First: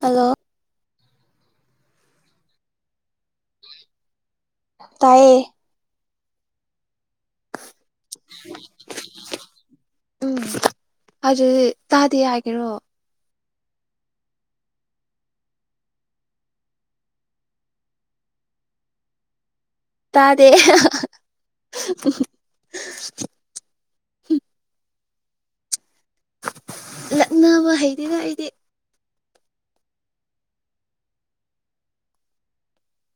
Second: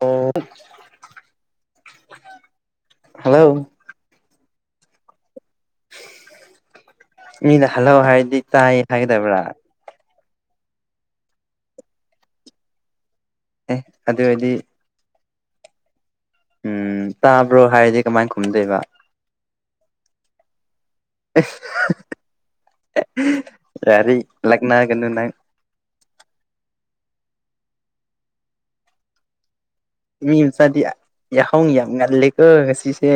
hello [inaudible] hello ꯇꯥꯏꯌꯦ ꯃꯤꯅ hello ꯍꯥꯏꯔꯗꯤ ꯇꯥꯏꯌꯦ ꯇꯥꯏꯌꯦ ꯍꯥꯢꯒꯗꯧꯕꯔꯥ ꯎꯝ ꯑꯗꯨꯗꯤ ꯇꯥꯗꯦ ꯍꯥꯏꯒꯦꯔꯣ ꯑꯦ ꯑꯗꯨ ꯑꯣꯏꯗꯤ ꯎꯝ ꯇꯥꯕ꯭ꯔꯣ ꯍꯥꯏꯔꯗꯤ ꯀꯃꯥꯏꯅ ꯈꯨꯝꯗꯣꯏꯕ ꯇꯥꯗꯦ ꯑꯁ [unintelligible] ꯂꯛꯅꯒꯅꯨ ꯅꯪ ꯂꯛꯅꯕ ꯍꯩꯇꯦꯗ ꯑꯩꯗꯤ ꯃꯤ ꯃꯆꯥꯗꯤ ꯌꯥꯍꯧ ꯌꯥꯝ ꯉꯜꯂꯦꯀꯣ ꯉꯁꯤꯁꯦ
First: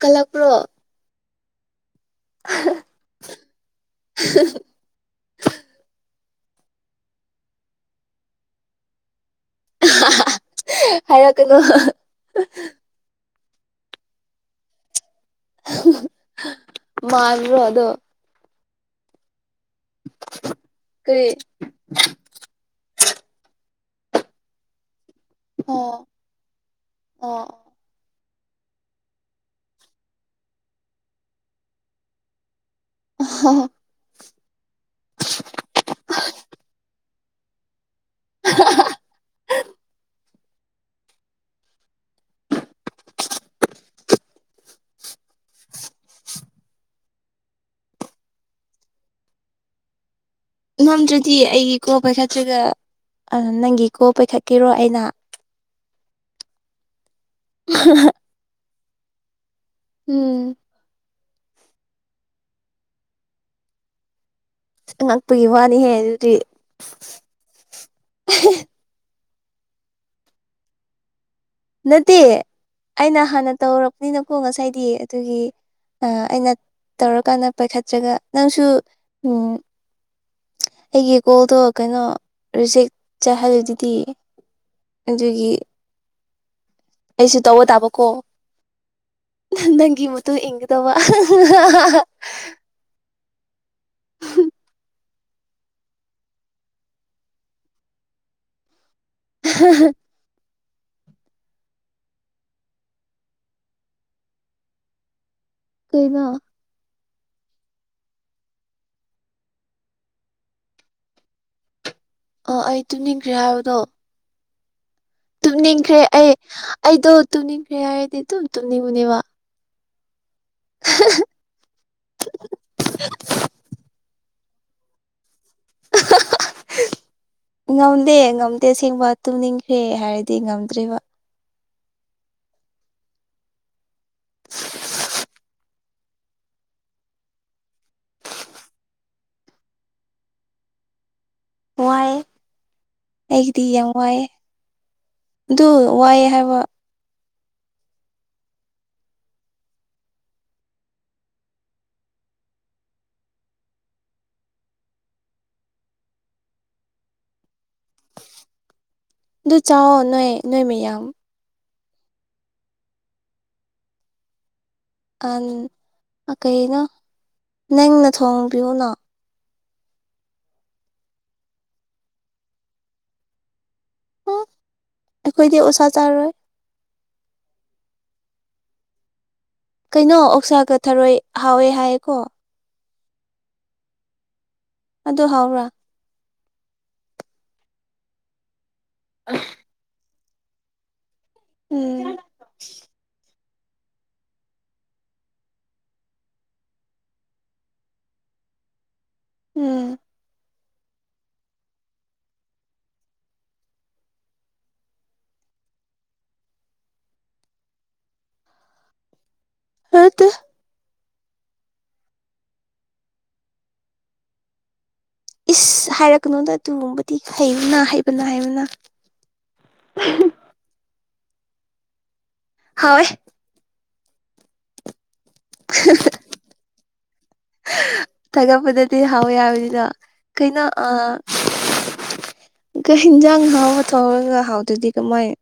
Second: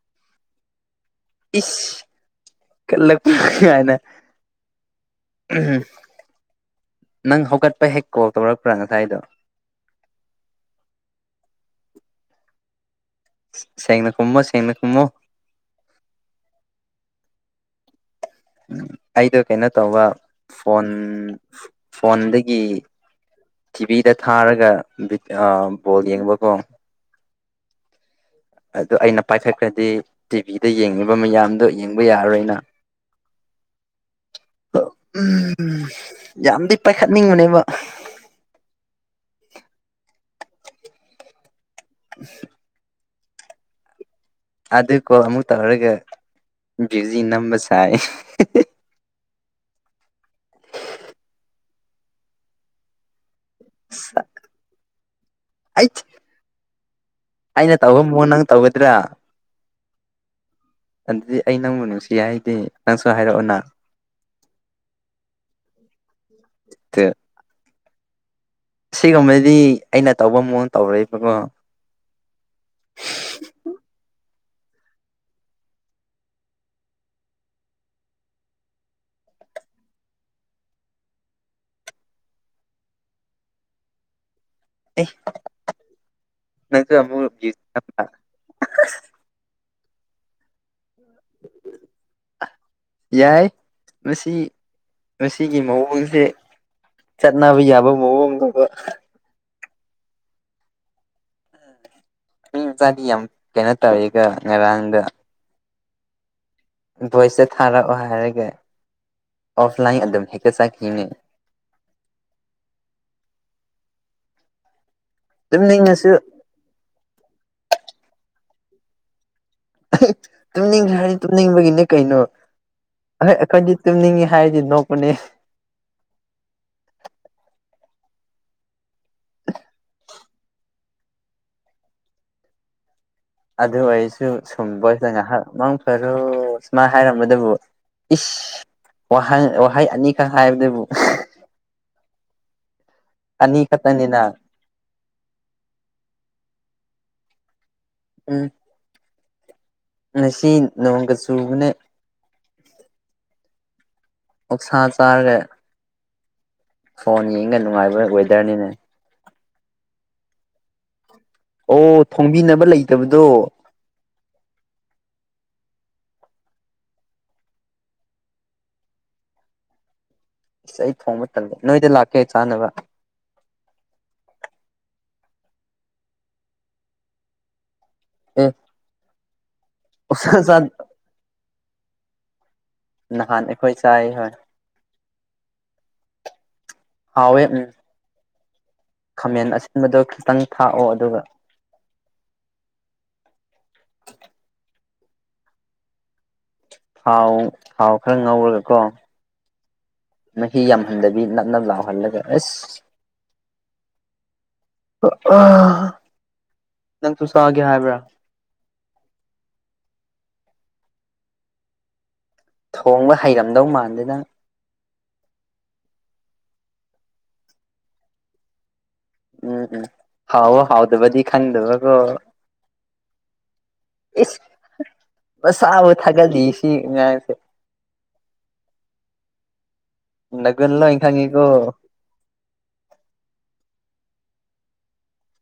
ꯀꯜꯂꯛꯄ꯭ꯔꯣ ꯏꯁ ꯀꯜꯂꯛꯄ꯭ꯔꯣ ꯀꯥꯏꯅ ꯎꯝ ꯅꯪ ꯍꯧꯒꯠꯄ ꯍꯦꯛ ꯀꯣꯜ ꯇꯧꯔꯛꯄ꯭ꯔꯥ ꯉꯁꯥꯏꯗꯣ ꯍꯥꯏꯔꯛꯀꯅꯨ ꯁꯦꯡꯅ ꯈꯨꯝꯃꯣ ꯁꯦꯡꯅ ꯈꯨꯝꯃꯣ ꯃꯥꯟꯕ꯭ꯔꯣ ꯑꯗꯣ ꯎꯝ ꯑꯩꯗꯣ ꯀꯩꯅꯣ ꯇꯧꯕ ꯐꯣꯟ ꯀꯔꯤ ꯐꯣꯟꯗꯒꯤ ꯇꯤꯚꯤꯗ ꯊꯥꯔꯒ ꯑꯣ ꯕꯣꯜ ꯌꯦꯡꯕꯀꯣ ꯑꯣ ꯑꯗꯨ ꯑꯩꯅ ꯄꯥꯏꯈꯠꯈ꯭ꯔꯗꯤ ꯇꯤꯚꯤꯗ ꯌꯦꯡꯉꯤꯕ ꯃꯌꯥꯝꯗꯣ ꯌꯦꯡꯕ ꯌꯥꯔꯔꯣꯏꯅ [unintelligible] ꯎꯝ ꯌꯥꯝꯗꯤ ꯄꯥꯏꯈꯠꯅꯤꯡꯕꯅꯦꯕ [unintelligible] ꯑ [inaudible] ꯑꯗꯨ ꯀꯣꯜ ꯑꯃꯨꯛ ꯇꯧꯔꯒ ꯕꯤꯖꯤ ꯅꯝꯕ ꯁꯥꯏꯌꯦ ꯅꯝꯗ꯭ꯔꯗꯤ ꯑꯩꯒꯤ ꯀꯣꯜ ꯄꯥꯢꯈꯠꯇ꯭ꯔꯥꯒ ꯑꯗꯨ ꯅꯪꯒꯤ ꯀꯣꯜ ꯄꯥꯏꯈꯠꯀꯦꯔꯣ ꯑꯩꯅ ꯑꯩꯠ ꯑꯩꯅ ꯇꯧꯕ ꯃꯑꯣꯡ ꯅꯪ ꯇꯧꯒꯗ꯭ꯔꯥ ꯎꯝ ꯑꯗꯨꯗꯤ ꯑꯩ ꯅꯪꯕꯨ ꯅꯨꯡꯁꯤ ꯍꯥꯏꯒꯦ ꯅꯪꯁꯨ ꯍꯥꯏꯔꯛꯑꯣꯅ ꯉꯛꯄꯒꯤ ꯋꯥꯅꯤꯍꯦ ꯑꯗꯨꯗꯤ ꯁꯤꯒꯨꯝꯕꯗꯤ ꯑꯩꯅ ꯇꯧꯕ ꯃꯑꯣꯡ ꯇꯧꯔꯣꯢꯕꯀꯣ ꯅꯠꯇꯦ ꯑꯩꯅ ꯍꯥꯟꯅ ꯇꯧꯔꯛꯄꯅꯤꯅꯀꯣ ꯉꯁꯥꯏꯗꯤ ꯑꯗꯨꯒꯤ ꯑꯩꯅ ꯇꯧꯔꯀꯥꯟꯗ ꯄꯥꯏꯈꯠꯇ꯭ꯔꯒ ꯅꯪꯁꯨ ꯎꯝ ꯑꯩꯒꯤ ꯀꯣꯜꯗꯣ ꯀꯩꯅꯣ ꯔꯤꯖꯦꯛ ꯆꯠꯍꯜꯂꯤꯗꯨꯗꯤ ꯑꯦ ꯑꯗꯨꯒꯤ ꯅꯪꯁꯨ ꯑꯩꯁꯨ ꯑꯃꯨꯛ ꯇꯧꯕ ꯇꯥꯕꯀꯣ ꯅꯪꯒꯤ ꯃꯇꯨꯨ ꯏꯟꯒꯗꯕ [inaudible] ꯌꯥꯏ ꯃꯁꯤ ꯃꯁꯤꯒꯤ ꯃꯑꯣꯡꯁꯦ ꯆꯠꯅꯕ ꯌꯥꯕ ꯃꯑꯣꯡꯒꯨꯝꯕ [unintelligible] ꯃꯤ ꯃꯆꯥꯗꯤ ꯌꯥꯝ ꯀꯩꯅꯣ ꯇꯧꯋꯤꯒꯣ ꯉꯔꯥꯡꯗꯣ ꯀꯩꯅꯣ ꯚꯣꯏꯁꯇ ꯊꯥꯔꯛꯑꯣ ꯍꯥꯏꯔꯒ ꯑꯣꯐꯂꯥꯏꯟ ꯑꯗꯨꯝ ꯍꯦꯛꯇ ꯆꯠꯈꯤꯅꯦ ꯑꯣ ꯑꯩ ꯇꯨꯝꯅꯤꯡꯈ꯭ꯔꯦ ꯍꯥꯏꯕꯗꯣ ꯇꯨꯝꯅꯤꯡꯈ꯭ꯔꯦ ꯇꯨꯝꯅꯤꯡꯉꯁꯨ ꯑꯩ ꯑꯩꯗꯣ ꯇꯨꯝꯅꯤꯡꯈ꯭ꯔꯦ ꯍꯥꯏꯔꯗꯤ ꯑꯗꯨꯝ ꯇꯨꯝꯅꯤꯡꯕꯅꯦꯕ ꯇꯨꯝꯅꯤꯡꯈ꯭ꯔꯦ ꯍꯥꯏꯔ ꯇꯨꯝꯅꯤꯡꯕꯒꯤꯅꯦ ꯀꯩꯅꯣ ꯑꯩ ꯑꯩꯈꯣꯏꯗꯤ ꯇꯨꯝꯅꯤꯡꯉꯤ ꯍꯥꯏꯔꯗꯤ ꯅꯣꯛꯄꯅꯦ [unintelligible] ꯉꯝꯗꯦ ꯉꯝꯗꯦ ꯑꯁꯦꯡꯕ ꯇꯨꯝꯅꯤꯡꯈ꯭ꯔꯦ ꯍꯥꯏꯔꯗꯤ ꯉꯝꯗ꯭ꯔꯤꯕ ꯑꯗꯨ ꯑꯣꯏꯔꯁꯨ ꯁꯨꯝꯕꯁꯤꯗ ꯉꯥꯏꯍꯥꯛ ꯈꯔꯣ ꯁꯨꯃꯥꯏꯅ ꯍꯥꯏꯔꯝꯕꯗꯕꯨ ꯏꯁ ꯋꯥꯍꯪ ꯋꯥꯍꯩ ꯑꯅꯤꯈꯛ ꯍꯥꯏꯕꯗꯨꯕꯨ ꯋꯥꯏ ꯑꯩꯒꯤꯗꯤ ꯑꯅꯤ ꯌꯥꯝ ꯈꯛꯇꯅꯤꯅ ꯋꯥꯏꯌꯦ ꯑꯗꯨ ꯋꯥꯏꯌꯦ ꯍꯥꯏꯕ ꯎꯝ ꯉꯁꯤ ꯅꯣꯡꯒ ꯆꯨꯕꯅꯦ ꯑꯣꯛꯁꯥ ꯆꯥꯔꯒ ꯐꯣꯟ ꯌꯦꯡꯒ ꯅꯨꯡꯉꯥꯏꯕ ꯋꯦꯗ꯭ꯔꯅꯤꯅꯦ ꯑꯗꯨ ꯆꯥꯎꯋꯣ ꯅꯣꯏ ꯅꯣꯏ ꯃꯌꯥꯝ ꯑꯣ ꯊꯣꯡꯕꯤꯅꯕ ꯂꯩꯇꯕꯗꯣ ꯑꯟ ꯀꯩꯅꯣ ꯅꯪꯅ ꯊꯣꯡꯕꯤꯌꯨꯅ ꯑꯩ ꯊꯣꯡꯕ ꯇꯜꯂꯦ ꯅꯣꯏꯗ ꯂꯛꯀꯦ ꯆꯥꯅꯕ ꯑꯈꯣꯏꯗꯤ ꯑꯣꯛꯁꯥ ꯆꯥꯔꯣꯏ ꯑꯦ ꯀꯩꯅꯣ ꯑꯣꯛꯁꯥ ꯆꯥ ꯑꯣꯛꯁꯥꯒ ꯊꯔꯣꯏ ꯍꯥꯎꯋꯦ ꯍꯥꯏꯀꯣ ꯅꯍꯥꯟ ꯑꯈꯣꯏ ꯆꯥꯏ ꯍꯣꯏ ꯑꯗꯣ ꯍꯥꯎꯕ꯭ꯔ ꯍꯥꯎꯋꯦ ꯎꯝ ꯈꯃꯦꯟ ꯑꯁꯤꯟꯕꯗꯣ ꯈꯤꯇꯪ ꯊꯥꯛꯑꯣ ꯑꯗꯨꯒ ꯎꯨꯝ ꯊꯥꯎ ꯊꯥꯎ ꯈꯔ ꯉꯧꯔꯒꯀꯣ ꯎꯨꯝ ꯃꯍꯤ ꯌꯥꯝꯍꯟꯗꯕꯤ ꯅꯞ ꯅꯞ ꯂꯥꯎꯍꯜꯂꯒ ꯑꯁ ꯑꯥ ꯑꯥꯍ ꯅꯪꯁꯨ ꯆꯥꯒꯦ ꯍꯥꯏꯕ꯭ꯔ ꯑꯥꯇꯦ ꯊꯣꯡꯕ ꯍꯩꯔꯝꯗꯧ ꯃꯥꯟꯗꯦꯗ ꯏꯁ ꯍꯥꯏꯔꯛꯀꯅꯣꯗ ꯑꯗꯨꯒꯨꯝꯕꯗꯤ ꯍꯩꯕꯅ ꯍꯩꯕꯅ ꯍꯩꯕꯅ ꯎꯝ ꯎꯝ ꯍꯥꯎꯕ ꯍꯥꯎꯗꯕꯗꯤ ꯈꯪꯗꯕꯒꯣ ꯍꯣꯏ ꯏꯁ ꯃꯁꯥꯥꯕꯣ ꯊꯥꯒꯠꯂꯤ ꯁꯤ ꯑꯉꯥꯡꯁꯦ ꯍꯥ ꯊꯥꯒꯠꯄꯗꯗꯤ ꯍꯥꯎꯋꯦ ꯍꯥꯏꯕꯅꯤꯗ ꯀꯩꯅꯣ ꯅꯒꯨꯟ ꯂꯣꯏ ꯑꯥ ꯈꯪꯉꯤꯀꯣ [inaudible] ꯀꯩ ꯍꯤꯟꯖꯥꯡ ꯍꯥꯎꯕ ꯊꯣꯡꯔꯒ ꯍꯥꯎꯇ꯭ꯔꯗꯤ ꯀꯃꯥꯏꯟ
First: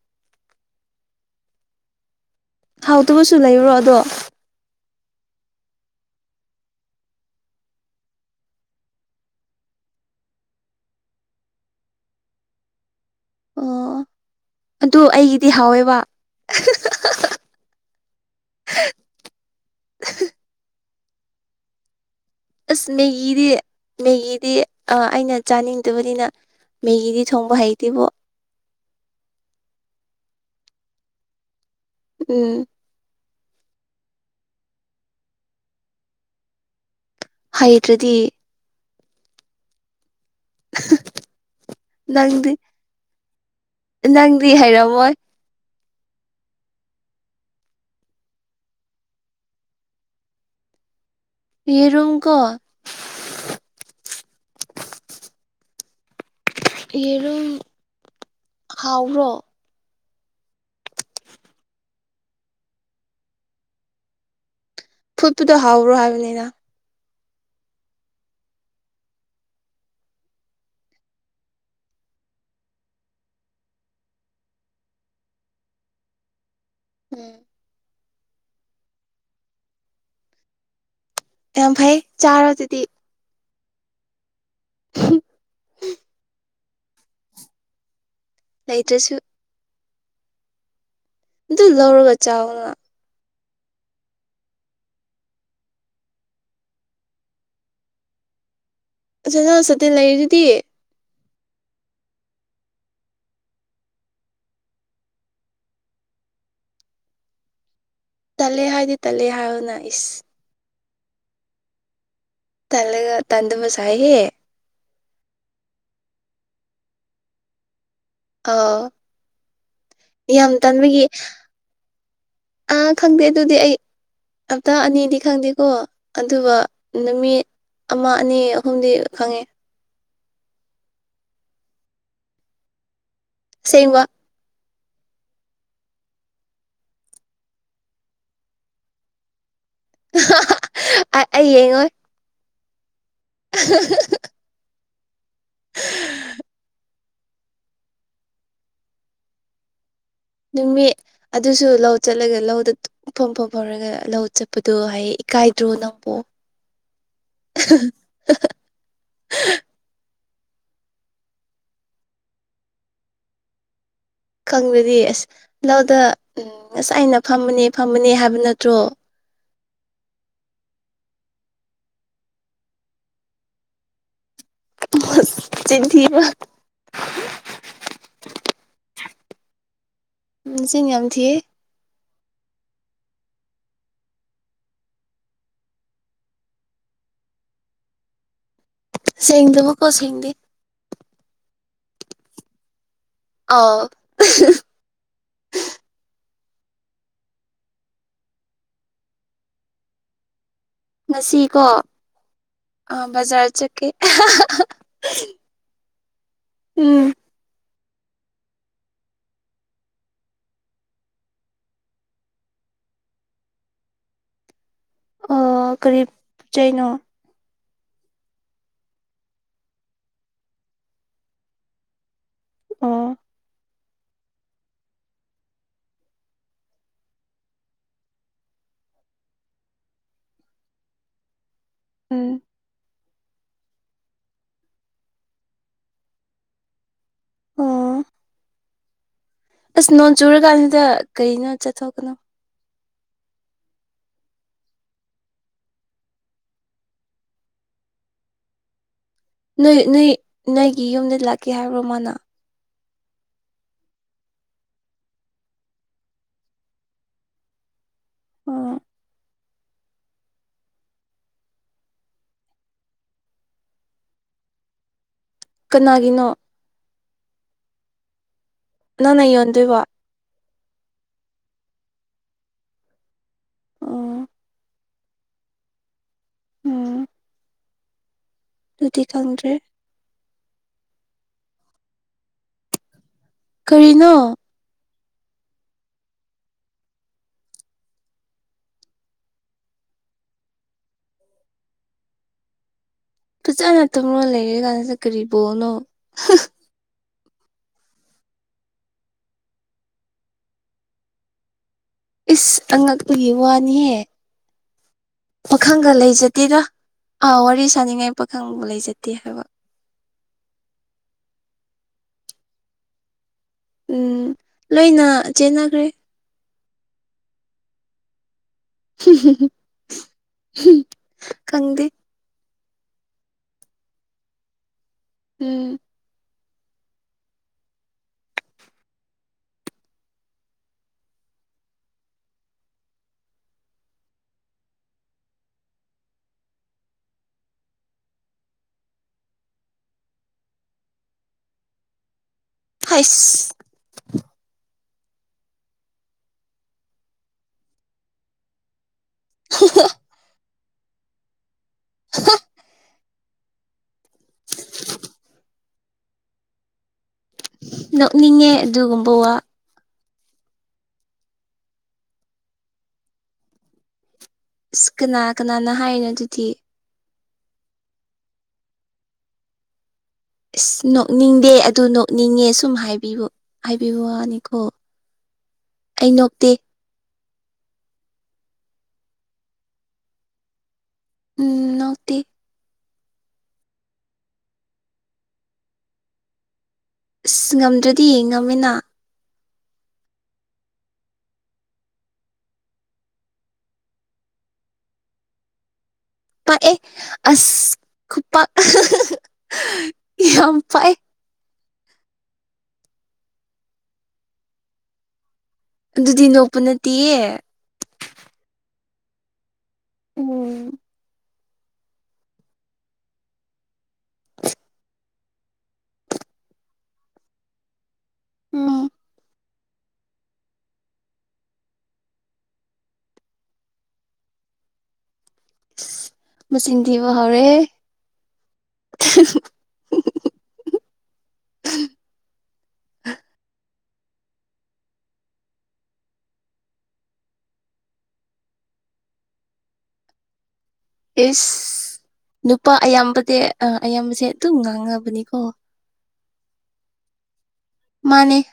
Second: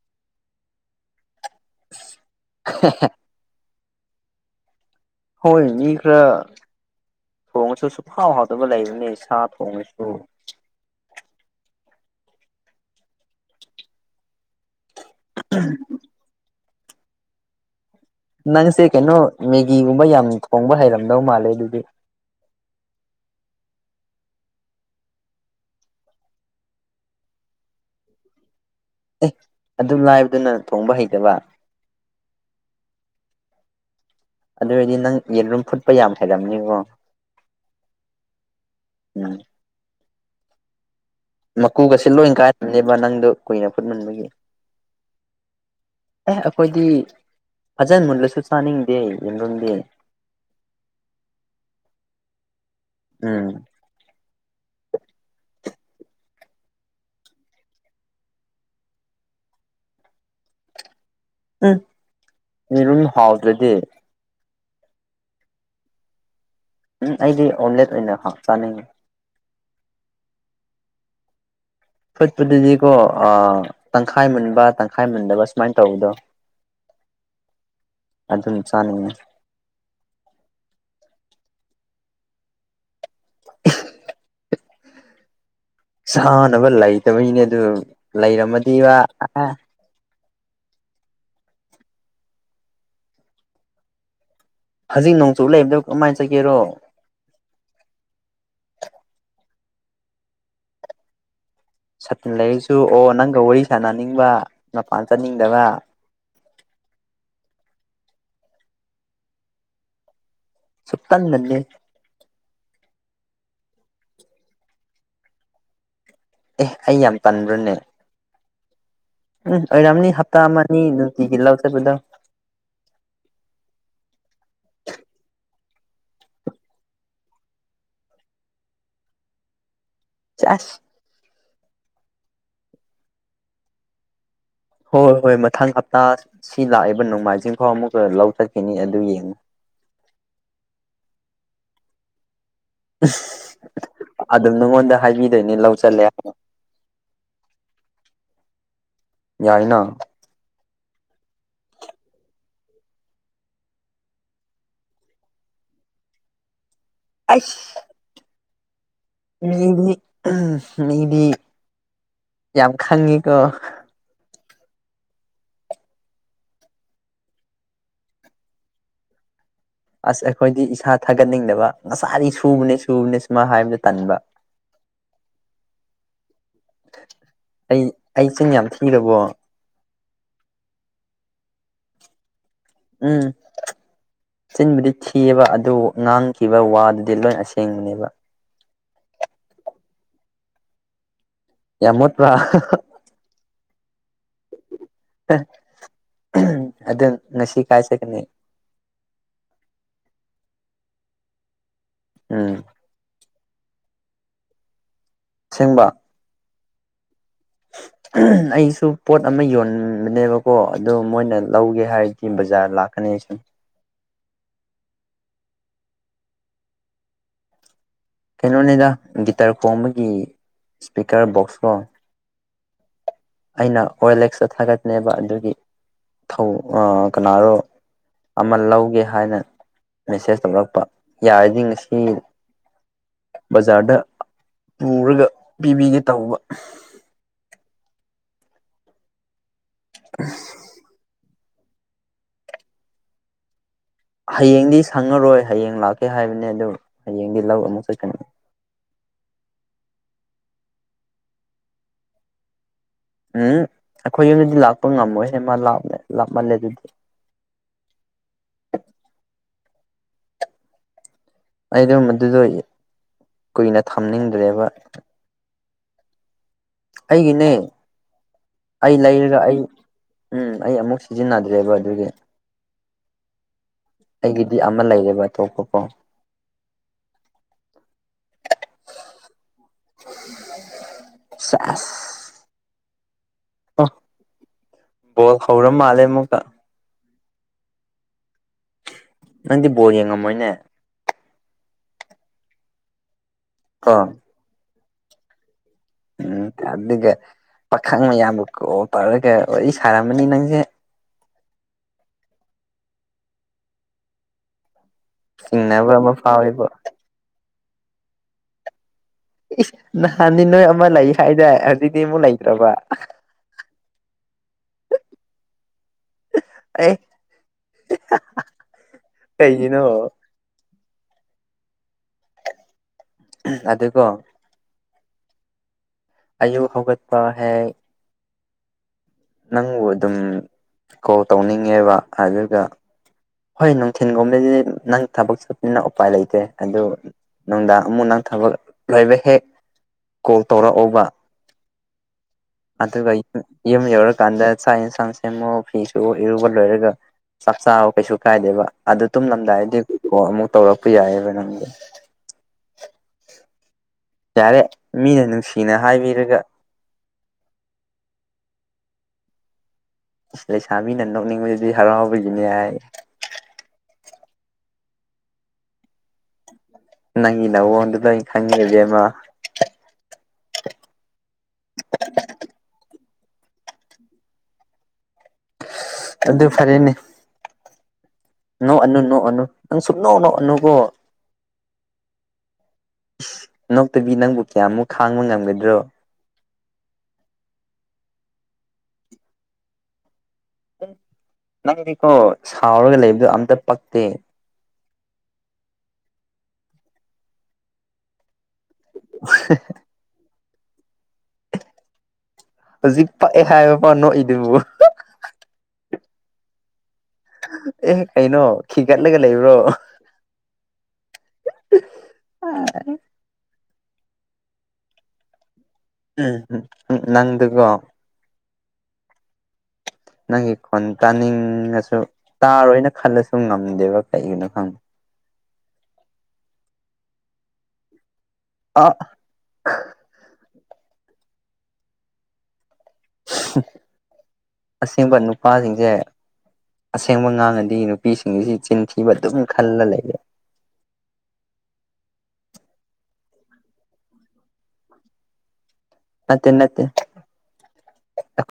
ꯍꯥꯎꯇꯕꯁꯨ ꯂꯩꯕ꯭ꯔꯣ ꯑꯗꯣ ꯍꯣꯏ ꯃꯤ ꯈꯔ ꯊꯣꯡꯉꯁꯨ ꯁꯨꯛꯍꯥꯎ ꯍꯥꯎꯇꯕ ꯂꯩꯕꯅꯦ ꯁꯥ ꯊꯣꯡꯉꯁꯨ ꯑꯣ ꯑꯗꯨ ꯑꯩꯒꯤꯗꯤ ꯍꯥꯎꯋꯦꯕ ꯑꯍꯥ ꯍꯥ ꯍꯥ ꯅꯪꯁꯦ ꯀꯩꯅꯣ ꯃꯦꯒꯤꯒꯨꯝꯕ ꯌꯥꯝ ꯊꯣꯡꯕ ꯍꯩꯔꯝꯗꯧ ꯃꯥꯜꯂꯦ ꯑꯗꯨꯗꯤ ꯑꯥꯁ ꯃꯦꯒꯤꯗꯤ ꯃꯦꯒꯤꯗꯤ ꯑꯥ ꯑꯩꯅ ꯆꯥꯅꯤꯡꯇꯕꯅꯤꯅ ꯃꯦꯒꯤꯗꯤ ꯊꯣꯡꯕ ꯍꯩꯇꯦꯕꯣ ꯑꯦ ꯑꯗꯨꯝ ꯂꯥꯏꯕꯗꯨꯅ ꯊꯣꯡꯕ ꯍꯩꯇꯕ ꯎꯝ ꯑꯗꯨ ꯑꯣꯏꯔꯗꯤ ꯅꯪ ꯌꯦꯔꯨꯝ ꯐꯨꯠꯄ ꯌꯥꯝ ꯍꯩꯔꯝꯅꯤꯒꯣ ꯍꯩꯇ꯭ꯔꯗꯤ ꯎꯝ ꯑꯍꯥ ꯃꯀꯨꯒꯁꯦ ꯂꯣꯏ ꯀꯥꯏꯔꯝꯅꯦꯕ ꯅꯪꯗꯣ ꯀꯨꯏꯅ ꯐꯨꯠꯃꯟꯕꯒꯤ ꯅꯪꯗꯤ ꯍꯩꯔꯝꯃꯣꯏ ꯑꯦ ꯑꯈꯣꯏꯗꯤ ꯐꯖꯟ ꯃꯨꯜꯂꯁꯨ ꯆꯥꯅꯤꯡꯗꯦ ꯌꯦꯔꯨꯝꯗꯤ ꯌꯦꯔꯨꯝꯀꯣ ꯎꯝ ꯌꯦꯔꯨꯝ ꯍꯥꯎꯕ꯭ꯔꯣ ꯎꯨꯝ ꯌꯦꯔꯨꯝ ꯍꯥꯎꯇ꯭ꯔꯗꯤ ꯐꯨꯠꯄꯗꯣ ꯍꯥꯎꯕ꯭ꯔꯣ ꯍꯥꯏꯕꯅꯤꯗ ꯎꯝ ꯑꯩꯗꯤ ꯑꯣꯝꯂꯦꯠ ꯑꯣꯏꯅ ꯍꯥꯞ ꯆꯥꯅꯤꯡꯉꯤ ꯐꯨꯠꯄꯗꯨꯗꯤꯀꯣ ꯑꯥ ꯇꯪꯈꯥꯏ ꯃꯨꯟꯕ ꯇꯪꯈꯥꯏ ꯃꯨꯟꯗꯕ ꯁꯨꯃꯥꯏꯟ ꯇꯧꯕꯗꯣ ꯎꯝ ꯑꯗꯨꯅ ꯆꯥꯅꯤꯡꯉꯦ ꯌꯥꯝ ꯐꯩ ꯆꯥꯔꯣ ꯑꯗꯨꯗꯤ [inaudible] ꯍꯨꯝ ꯍꯥ ꯆꯥꯟꯅꯕ ꯂꯩꯇꯕꯩꯅꯦ ꯑꯗꯨ ꯂꯩꯔꯝꯃꯗꯤꯕ ꯂꯩꯇ꯭ꯔꯁꯨ ꯑꯥ ꯑꯗꯨ ꯂꯧꯔꯒ ꯆꯥꯑꯣꯅ ꯍꯧꯖꯤꯛ ꯅꯣꯡꯆꯨ ꯂꯩꯕꯗꯨ ꯀꯃꯥꯏ ꯆꯠꯀꯦꯔꯣ ꯑꯗꯨ ꯅꯪ ꯁꯥꯇꯤꯟ ꯂꯩꯔꯤꯗꯨꯗꯤ ꯁꯥꯇꯤꯟ ꯂꯩꯔꯁꯨ ꯑꯣ ꯅꯪꯒ ꯋꯥꯔꯤ ꯁꯥꯟꯅꯅꯤꯡꯕ ꯃꯄꯥꯟ ꯆꯠꯅꯤꯡꯗꯕ ꯇꯜꯂꯦ ꯍꯥꯏꯗꯤ ꯇꯜꯂꯦ ꯍꯥꯏꯌꯣꯅ ꯏꯁ ꯁꯨꯛꯇꯟ ꯇꯟꯗꯦ ꯇꯜꯂꯦꯒ ꯇꯟꯗꯕ ꯁꯥꯏꯍꯦ ꯑꯦ ꯑꯩ ꯌꯥꯝ ꯇꯟꯕ꯭ꯔꯥꯅꯦ ꯑꯣ ꯎꯝ ꯑꯣꯏꯔꯝꯅꯤ ꯍꯞꯇꯥ ꯑꯃꯅꯤ ꯅꯨꯡꯇꯤꯒꯤ ꯂꯧ ꯆꯠꯄꯗꯣ ꯑꯥ ꯈꯪꯗꯦ ꯑꯗꯨꯗꯤ ꯑꯩ ꯍꯞꯇꯥ ꯑꯅꯤꯗꯤ ꯈꯪꯗꯦꯀꯣ ꯑꯗꯨꯒ ꯅꯨꯃꯤꯠ ꯑꯃ ꯑꯅꯤ ꯑꯍꯨꯝꯗꯤ ꯈꯪꯉꯦ ꯁꯦꯁ ꯁꯦꯡꯕ ꯍꯣꯏ ꯍꯣꯏ ꯃꯊꯪ ꯍꯞꯇꯥ ꯁꯤ ꯂꯥꯛꯏꯕ ꯅꯣꯡꯃꯥꯏꯖꯤꯡꯐꯥꯎ ꯑꯃꯨꯛꯀ ꯂꯧ ꯆꯠꯈꯤꯅꯤ ꯑꯗꯨ ꯌꯦꯡꯉꯨ ꯑ ꯑꯩ ꯌꯦꯡꯉꯣꯏ [inaudible] [unintelligible] ꯑꯗꯨ ꯅꯉꯣꯟꯗ ꯍꯥꯏꯕꯤꯗꯣꯏꯅꯤ ꯂꯧ ꯆꯠꯂꯦ ꯍꯥꯏ [unintelligible] ꯌꯥꯏꯅꯥ ꯅꯨꯃꯤꯠ ꯑꯗꯨꯁꯨ ꯂꯧ ꯆꯠꯂꯒ ꯂꯧꯗ ꯇꯨ [unintelligible] ꯂꯧ ꯆꯠꯄꯗꯣ ꯍꯥꯏ ꯏꯀꯥꯏꯗ꯭ꯔꯣ ꯅꯪꯕꯣ ꯑꯩꯁ [inaudible] ꯃꯤꯗꯤ ꯃꯤꯗꯤ ꯌꯥꯝ ꯈꯪꯉꯤꯀꯣ ꯈꯪꯗ꯭ꯔꯗꯤ ꯑꯁ ꯂꯧꯗ ꯎꯝ ꯉꯁꯥꯏꯅ ꯐꯝꯕꯅꯦ ꯐꯝꯕꯅꯦ ꯍꯥꯏꯕ ꯅꯠꯇ꯭ꯔꯣ ꯑꯁ ꯑꯩꯈꯣꯏꯗꯤ ꯏꯁꯥ ꯊꯥꯒꯠꯅꯤꯡꯗꯕ ꯉꯁꯥꯏꯗꯒꯤ ꯁꯨꯕꯅꯦ ꯁꯨꯕꯅꯦ ꯁꯨꯃꯥꯏ ꯍꯥꯏꯕꯗꯣ ꯇꯟꯕ ꯑꯁ ꯆꯤꯟ ꯊꯤꯕ ꯑꯩ ꯑꯩ ꯆꯤꯟ ꯌꯥꯝ ꯊꯤꯔꯕꯣ ꯎꯝ ꯅꯆꯤꯟ ꯌꯥꯝꯊꯤ ꯎꯝ ꯆꯤꯟꯕꯨꯗꯤ ꯊꯤꯑꯦꯕ ꯑꯗꯨ ꯉꯥꯡꯈꯤꯕ ꯋꯥꯗꯨꯗꯤ ꯂꯣꯏ ꯑꯁꯦꯡꯕꯅꯦꯕ ꯁꯦꯡꯗꯕꯀꯣ ꯁꯦꯡꯗꯦ ꯌꯥꯝ ꯃꯣꯠꯄꯔꯥ ꯑꯥꯎ ꯑꯗꯣ ꯉꯁꯤ ꯀꯥꯏ ꯆꯠꯀꯅꯤ ꯉꯁꯤ ꯀꯣ ꯎꯝ ꯑꯥ ꯕꯖꯥꯔ ꯆꯠꯀꯦ ꯑꯁꯦꯡꯕ ꯎꯝ ꯑꯩꯁꯨ ꯄꯣꯠ ꯑꯃ ꯌꯣꯟꯕꯅꯦꯕꯀꯣ ꯑꯗꯨ ꯃꯣꯏꯅ ꯂꯧꯒꯦ ꯍꯥꯏꯔꯗꯤ ꯕꯖꯥꯔ ꯂꯥꯛ ꯀꯅꯤ ꯑꯩꯁꯨ ꯑꯣ ꯀꯔꯤ ꯆꯩꯩꯅꯣ ꯀꯩꯅꯣꯅꯤꯗ ꯒꯤꯇꯔ ꯈꯣꯡꯕꯒꯤ ꯏꯁꯄꯤꯀꯔ ꯕꯣꯛꯁ ꯀꯣ ꯑꯣ ꯑꯩꯅ ꯑꯣꯜ ꯑꯦꯛꯁꯇ ꯊꯥꯒꯠꯅꯦꯕ ꯑꯗꯨꯒꯤ ꯊꯧ ꯑꯥ ꯀꯅꯥꯔꯣ ꯑꯃ ꯂꯧꯒꯦ ꯍꯥꯏꯅ ꯃꯦꯁꯦꯁ ꯇꯧꯔꯛꯄ ꯌꯥꯔꯗꯤ ꯉꯁꯤ ꯎꯝ ꯕꯖꯥꯔꯗ ꯄꯨꯔꯒ ꯄꯤꯕꯤꯒꯦ ꯇꯧꯕ ꯑꯝ ꯑꯁ ꯅꯣꯡ ꯆꯨꯔꯀꯥꯟꯁꯤꯗ ꯀꯩꯅꯣ ꯆꯠꯊꯣꯛꯀꯅꯣ ꯍꯌꯦꯡꯗꯤ ꯁꯪꯉꯔꯣꯏ ꯍꯌꯦꯡ ꯂꯥꯛꯀꯦ ꯍꯥꯏꯕꯅꯦ ꯑꯗꯨ ꯍꯌꯦꯡꯗꯤ ꯂꯧ ꯑꯃꯨꯛ ꯆꯠꯀꯅꯤ ꯅꯣꯏ ꯅꯣꯏ ꯅꯣꯏꯒꯤ ꯌꯨꯝꯗ ꯂꯥꯛꯀꯦ ꯍꯥꯏꯕ꯭ꯔꯣ ꯃꯥꯅ ꯎꯝ ꯑꯩꯈꯣꯏ ꯌꯨꯝꯗꯗꯤ ꯂꯥꯛꯄ ꯉꯝꯃꯣꯏꯍꯦ ꯃꯥ ꯂꯥꯞꯃꯦ ꯂꯥꯞꯃꯜꯂꯦ ꯑꯗꯨꯗꯤ ꯑꯣ ꯑꯩꯗꯣ ꯑꯗꯨꯗꯣ ꯀꯨꯏꯅ ꯊꯝꯅꯤꯡꯗ꯭ꯔꯦꯕ ꯀꯅꯥꯒꯤꯅꯣ ꯑꯩꯒꯤꯅꯦ ꯑꯩ ꯅꯪꯅ ꯂꯩꯔꯒ ꯑꯩ ꯌꯣꯟꯗꯣꯏꯕ ꯎꯝ ꯑꯩ ꯑꯃꯨꯛ ꯁꯤꯖꯤꯟꯅꯗ꯭ꯔꯦꯕ ꯑꯗꯨꯒꯤ ꯑꯣ ꯑꯩꯒꯤꯗꯤ ꯑꯃ ꯂꯩꯌꯦꯕ ꯑꯇꯣꯞꯄꯀꯣ ꯎꯝ ꯑꯗꯨꯗꯤ ꯈꯪꯗ꯭ꯔꯦ ꯁꯦꯁ ꯑꯣ ꯀꯔꯤꯅꯣ ꯕꯣꯜ ꯍꯧꯔ ꯃꯥꯜꯂꯦ ꯑꯃꯨꯛꯀ ꯅꯪꯗꯤ ꯕꯣꯜ ꯌꯦꯡꯉꯝꯃꯣꯏꯅꯦ ꯐꯖꯅ ꯀꯣ ꯇꯨꯝꯂ ꯂꯩꯔ ꯀꯥꯟꯁꯤꯗ ꯀꯔꯤ ꯕꯣꯜꯅꯣ ꯎꯝ ꯑꯗꯨꯒ ꯄꯥꯈꯪ ꯃꯌꯥꯝꯕꯨ ꯀꯣꯛ ꯇꯧꯔꯒ ꯋꯥꯔꯤ ꯁꯥꯔꯝꯒꯅꯤ ꯅꯪꯁꯦ ꯏꯁ ꯑꯉꯛꯄꯒꯤ ꯋꯥꯅꯤꯍꯦ ꯄꯥꯈꯪꯒ ꯆꯤꯡꯅꯕ ꯑꯃ ꯂꯩꯖꯗꯦꯗ ꯐꯥꯎꯋꯦꯕ ꯑꯥ ꯋꯥꯔꯤ ꯁꯥꯅꯤꯡꯉꯥꯏ ꯄꯥꯈꯪꯕꯨ ꯂꯩꯖꯗꯦ ꯍꯥꯏꯕ ꯢ ꯅꯍꯥꯟꯗꯤ ꯅꯣꯏ ꯑꯃ ꯂꯩ ꯍꯥꯢꯗꯥꯢ ꯍꯧꯖꯤꯛꯇꯤ ꯑꯃꯨꯛ ꯂꯩꯇ꯭ꯔꯕ ꯎꯝ ꯂꯣꯏꯅ ꯆꯦꯟꯅꯈ꯭ꯔꯦ ꯑꯦ ꯀꯩꯒꯤꯅꯣ ꯈꯪꯗꯦ ꯑꯗꯨꯀꯣ ꯎꯝ ꯑꯌꯨꯛ ꯍꯧꯒꯠꯄ ꯍꯦꯛ ꯍꯥꯏ ꯅꯪꯕꯨ ꯑꯗꯨꯝ ꯀꯣꯜ ꯇꯧꯅꯤꯡꯉꯦꯕ ꯑꯗꯨꯒ ꯍꯣꯢ ꯅꯨꯡꯊꯤꯟꯒꯣꯝꯕ ꯁꯤꯗꯤ ꯅꯪ ꯊꯕꯛ ꯆꯠꯄꯅꯤꯅ ꯎꯄꯥꯏ ꯂꯩꯇꯦ ꯑꯗꯨ ꯅꯨꯡꯗꯥꯡ ꯑꯃꯨꯛ ꯅꯪ ꯊꯕꯛ ꯂꯩꯕ ꯍꯦꯛ ꯀꯣꯜ ꯇꯧꯔꯛꯑꯣꯕ ꯑꯗꯨꯒꯩ ꯍꯩꯁ ꯌꯨꯝ ꯌꯧꯔꯀꯥꯟꯗ ꯆꯥꯛ ꯌꯦꯟꯁꯥꯡ ꯁꯦꯝꯃꯨ ꯐꯤꯁꯨ ꯏꯔꯨꯕ ꯂꯣꯏꯔꯒ ꯆꯥꯛ ꯆꯥꯕ ꯀꯩꯁꯨ ꯀꯥꯏꯗꯦꯕ ꯑꯗꯣ ꯇꯨꯝꯂꯝꯗꯥꯏꯗꯤ ꯊꯣꯜ ꯑꯃꯨꯛ ꯇꯧꯔꯛꯄ ꯌꯥꯏꯑꯦꯕ ꯅꯪꯗꯤ [unintelligible] ꯌꯥꯔꯦ ꯃꯤꯅ ꯅꯨꯡꯁꯤꯅ ꯍꯥꯏꯕꯤꯔꯒ ꯅꯣꯛꯅꯤꯡꯉꯦ ꯑꯗꯨꯒꯨꯝꯕ ꯋꯥ ꯂꯩꯁꯥꯕꯤꯅ ꯅꯣꯛꯅꯤꯡꯕꯗꯤ ꯍꯔꯥꯎꯕꯒꯤꯅꯦ ꯍꯥꯏ ꯑꯁ ꯀꯅꯥ ꯀꯅꯥꯅ ꯍꯥꯏꯅꯣ ꯑꯗꯨꯗꯤ ꯅꯪꯒꯤ ꯅꯎꯣꯟꯗꯨꯗ ꯂꯣꯢꯅ ꯈꯪꯉꯤ ꯏꯕꯦꯝꯃ ꯑꯁ ꯅꯣꯛꯅꯤꯡꯗꯦ ꯑꯗꯨ ꯅꯣꯛꯅꯤꯡꯉꯦ ꯁꯨꯝ ꯍꯥꯏꯕ ꯍꯥꯏꯕꯤꯕ ꯋꯥꯅꯤꯀꯣ [inaudible] ꯑꯗꯨ ꯐꯔꯦꯅꯦ ꯅꯣꯛꯑꯅꯨ ꯅꯣꯛꯑꯅꯨ ꯅꯪ ꯁꯨꯛꯅꯣ ꯅꯣꯛꯑꯅꯨꯀꯣ ꯎꯝ ꯅꯣꯛꯇꯦ ꯏꯁ ꯅꯣꯛꯇꯕꯤ ꯅꯪꯕꯨ ꯀꯌꯥꯃꯨꯛ ꯈꯥꯡꯕ ꯉꯝꯒꯗ꯭ꯔꯣ ꯏꯁ ꯉꯝꯗ꯭ꯔꯗꯤ ꯌꯦꯉꯝꯃꯤꯅ ꯅꯪ ꯅꯪꯗꯤꯀꯣ ꯁꯥꯎꯔꯒ ꯂꯩꯕꯗꯣ ꯑꯝꯇ ꯄꯛꯇꯦ ꯄꯛꯑꯦ ꯑꯁ ꯈꯨꯄꯛ ꯑꯍꯥ ꯍ ꯍꯥ ꯌꯥꯝ ꯄꯛꯑꯦ ꯍꯧꯖꯤꯛ ꯄꯛꯑꯦ ꯍꯥꯏꯕꯐꯥꯎ ꯅꯣꯛꯏꯗꯨꯕꯨ ꯑꯍꯥ ꯑꯗꯨꯗꯤ ꯅꯣꯛꯄ ꯅꯠꯇꯤꯌꯦ ꯑꯦ ꯀꯩꯅꯣ ꯈꯤꯒꯠꯂꯒ ꯂꯩꯕ꯭ꯔꯣ ꯎꯨꯝ ꯑꯥ ꯎꯝ ꯍꯨꯍꯥ ꯅꯪꯗꯨꯀꯣ ꯎꯝ ꯅꯪꯒꯤ ꯈꯣꯟ ꯇꯥꯅꯤꯡꯉꯁꯨ ꯇꯥꯔꯣꯏꯅ ꯈꯜꯂꯁꯨ ꯉꯝꯗꯦꯕ ꯀꯩꯒꯤꯅꯣ ꯈꯪ ꯏꯁ ꯃꯆꯤꯟ ꯊꯤꯕ ꯍꯧꯔꯦꯍꯦ [unintelligible] [unintelligible] ꯍꯥ ꯑꯁꯦꯡꯕ ꯅꯨꯄꯥꯁꯤꯡꯁꯦ ꯑꯁꯦꯡꯕ ꯉꯥꯡꯉꯗꯤ ꯅꯨꯄꯤꯁꯤꯡꯁꯤ ꯆꯤꯟ ꯊꯤꯕ ꯑꯗꯨꯝ ꯈꯜꯂ ꯂꯩꯔꯦ ꯏꯁ ꯅꯨꯄꯥ ꯑꯌꯥꯝꯕꯗꯤ ꯑꯥ ꯑꯌꯥꯝꯕꯁꯦ ꯑꯗꯨꯝ ꯉꯥꯡꯉꯕꯅꯤꯀꯣ ꯅꯠꯇꯦ ꯅꯠꯇꯦ ꯃꯥꯟꯅꯤ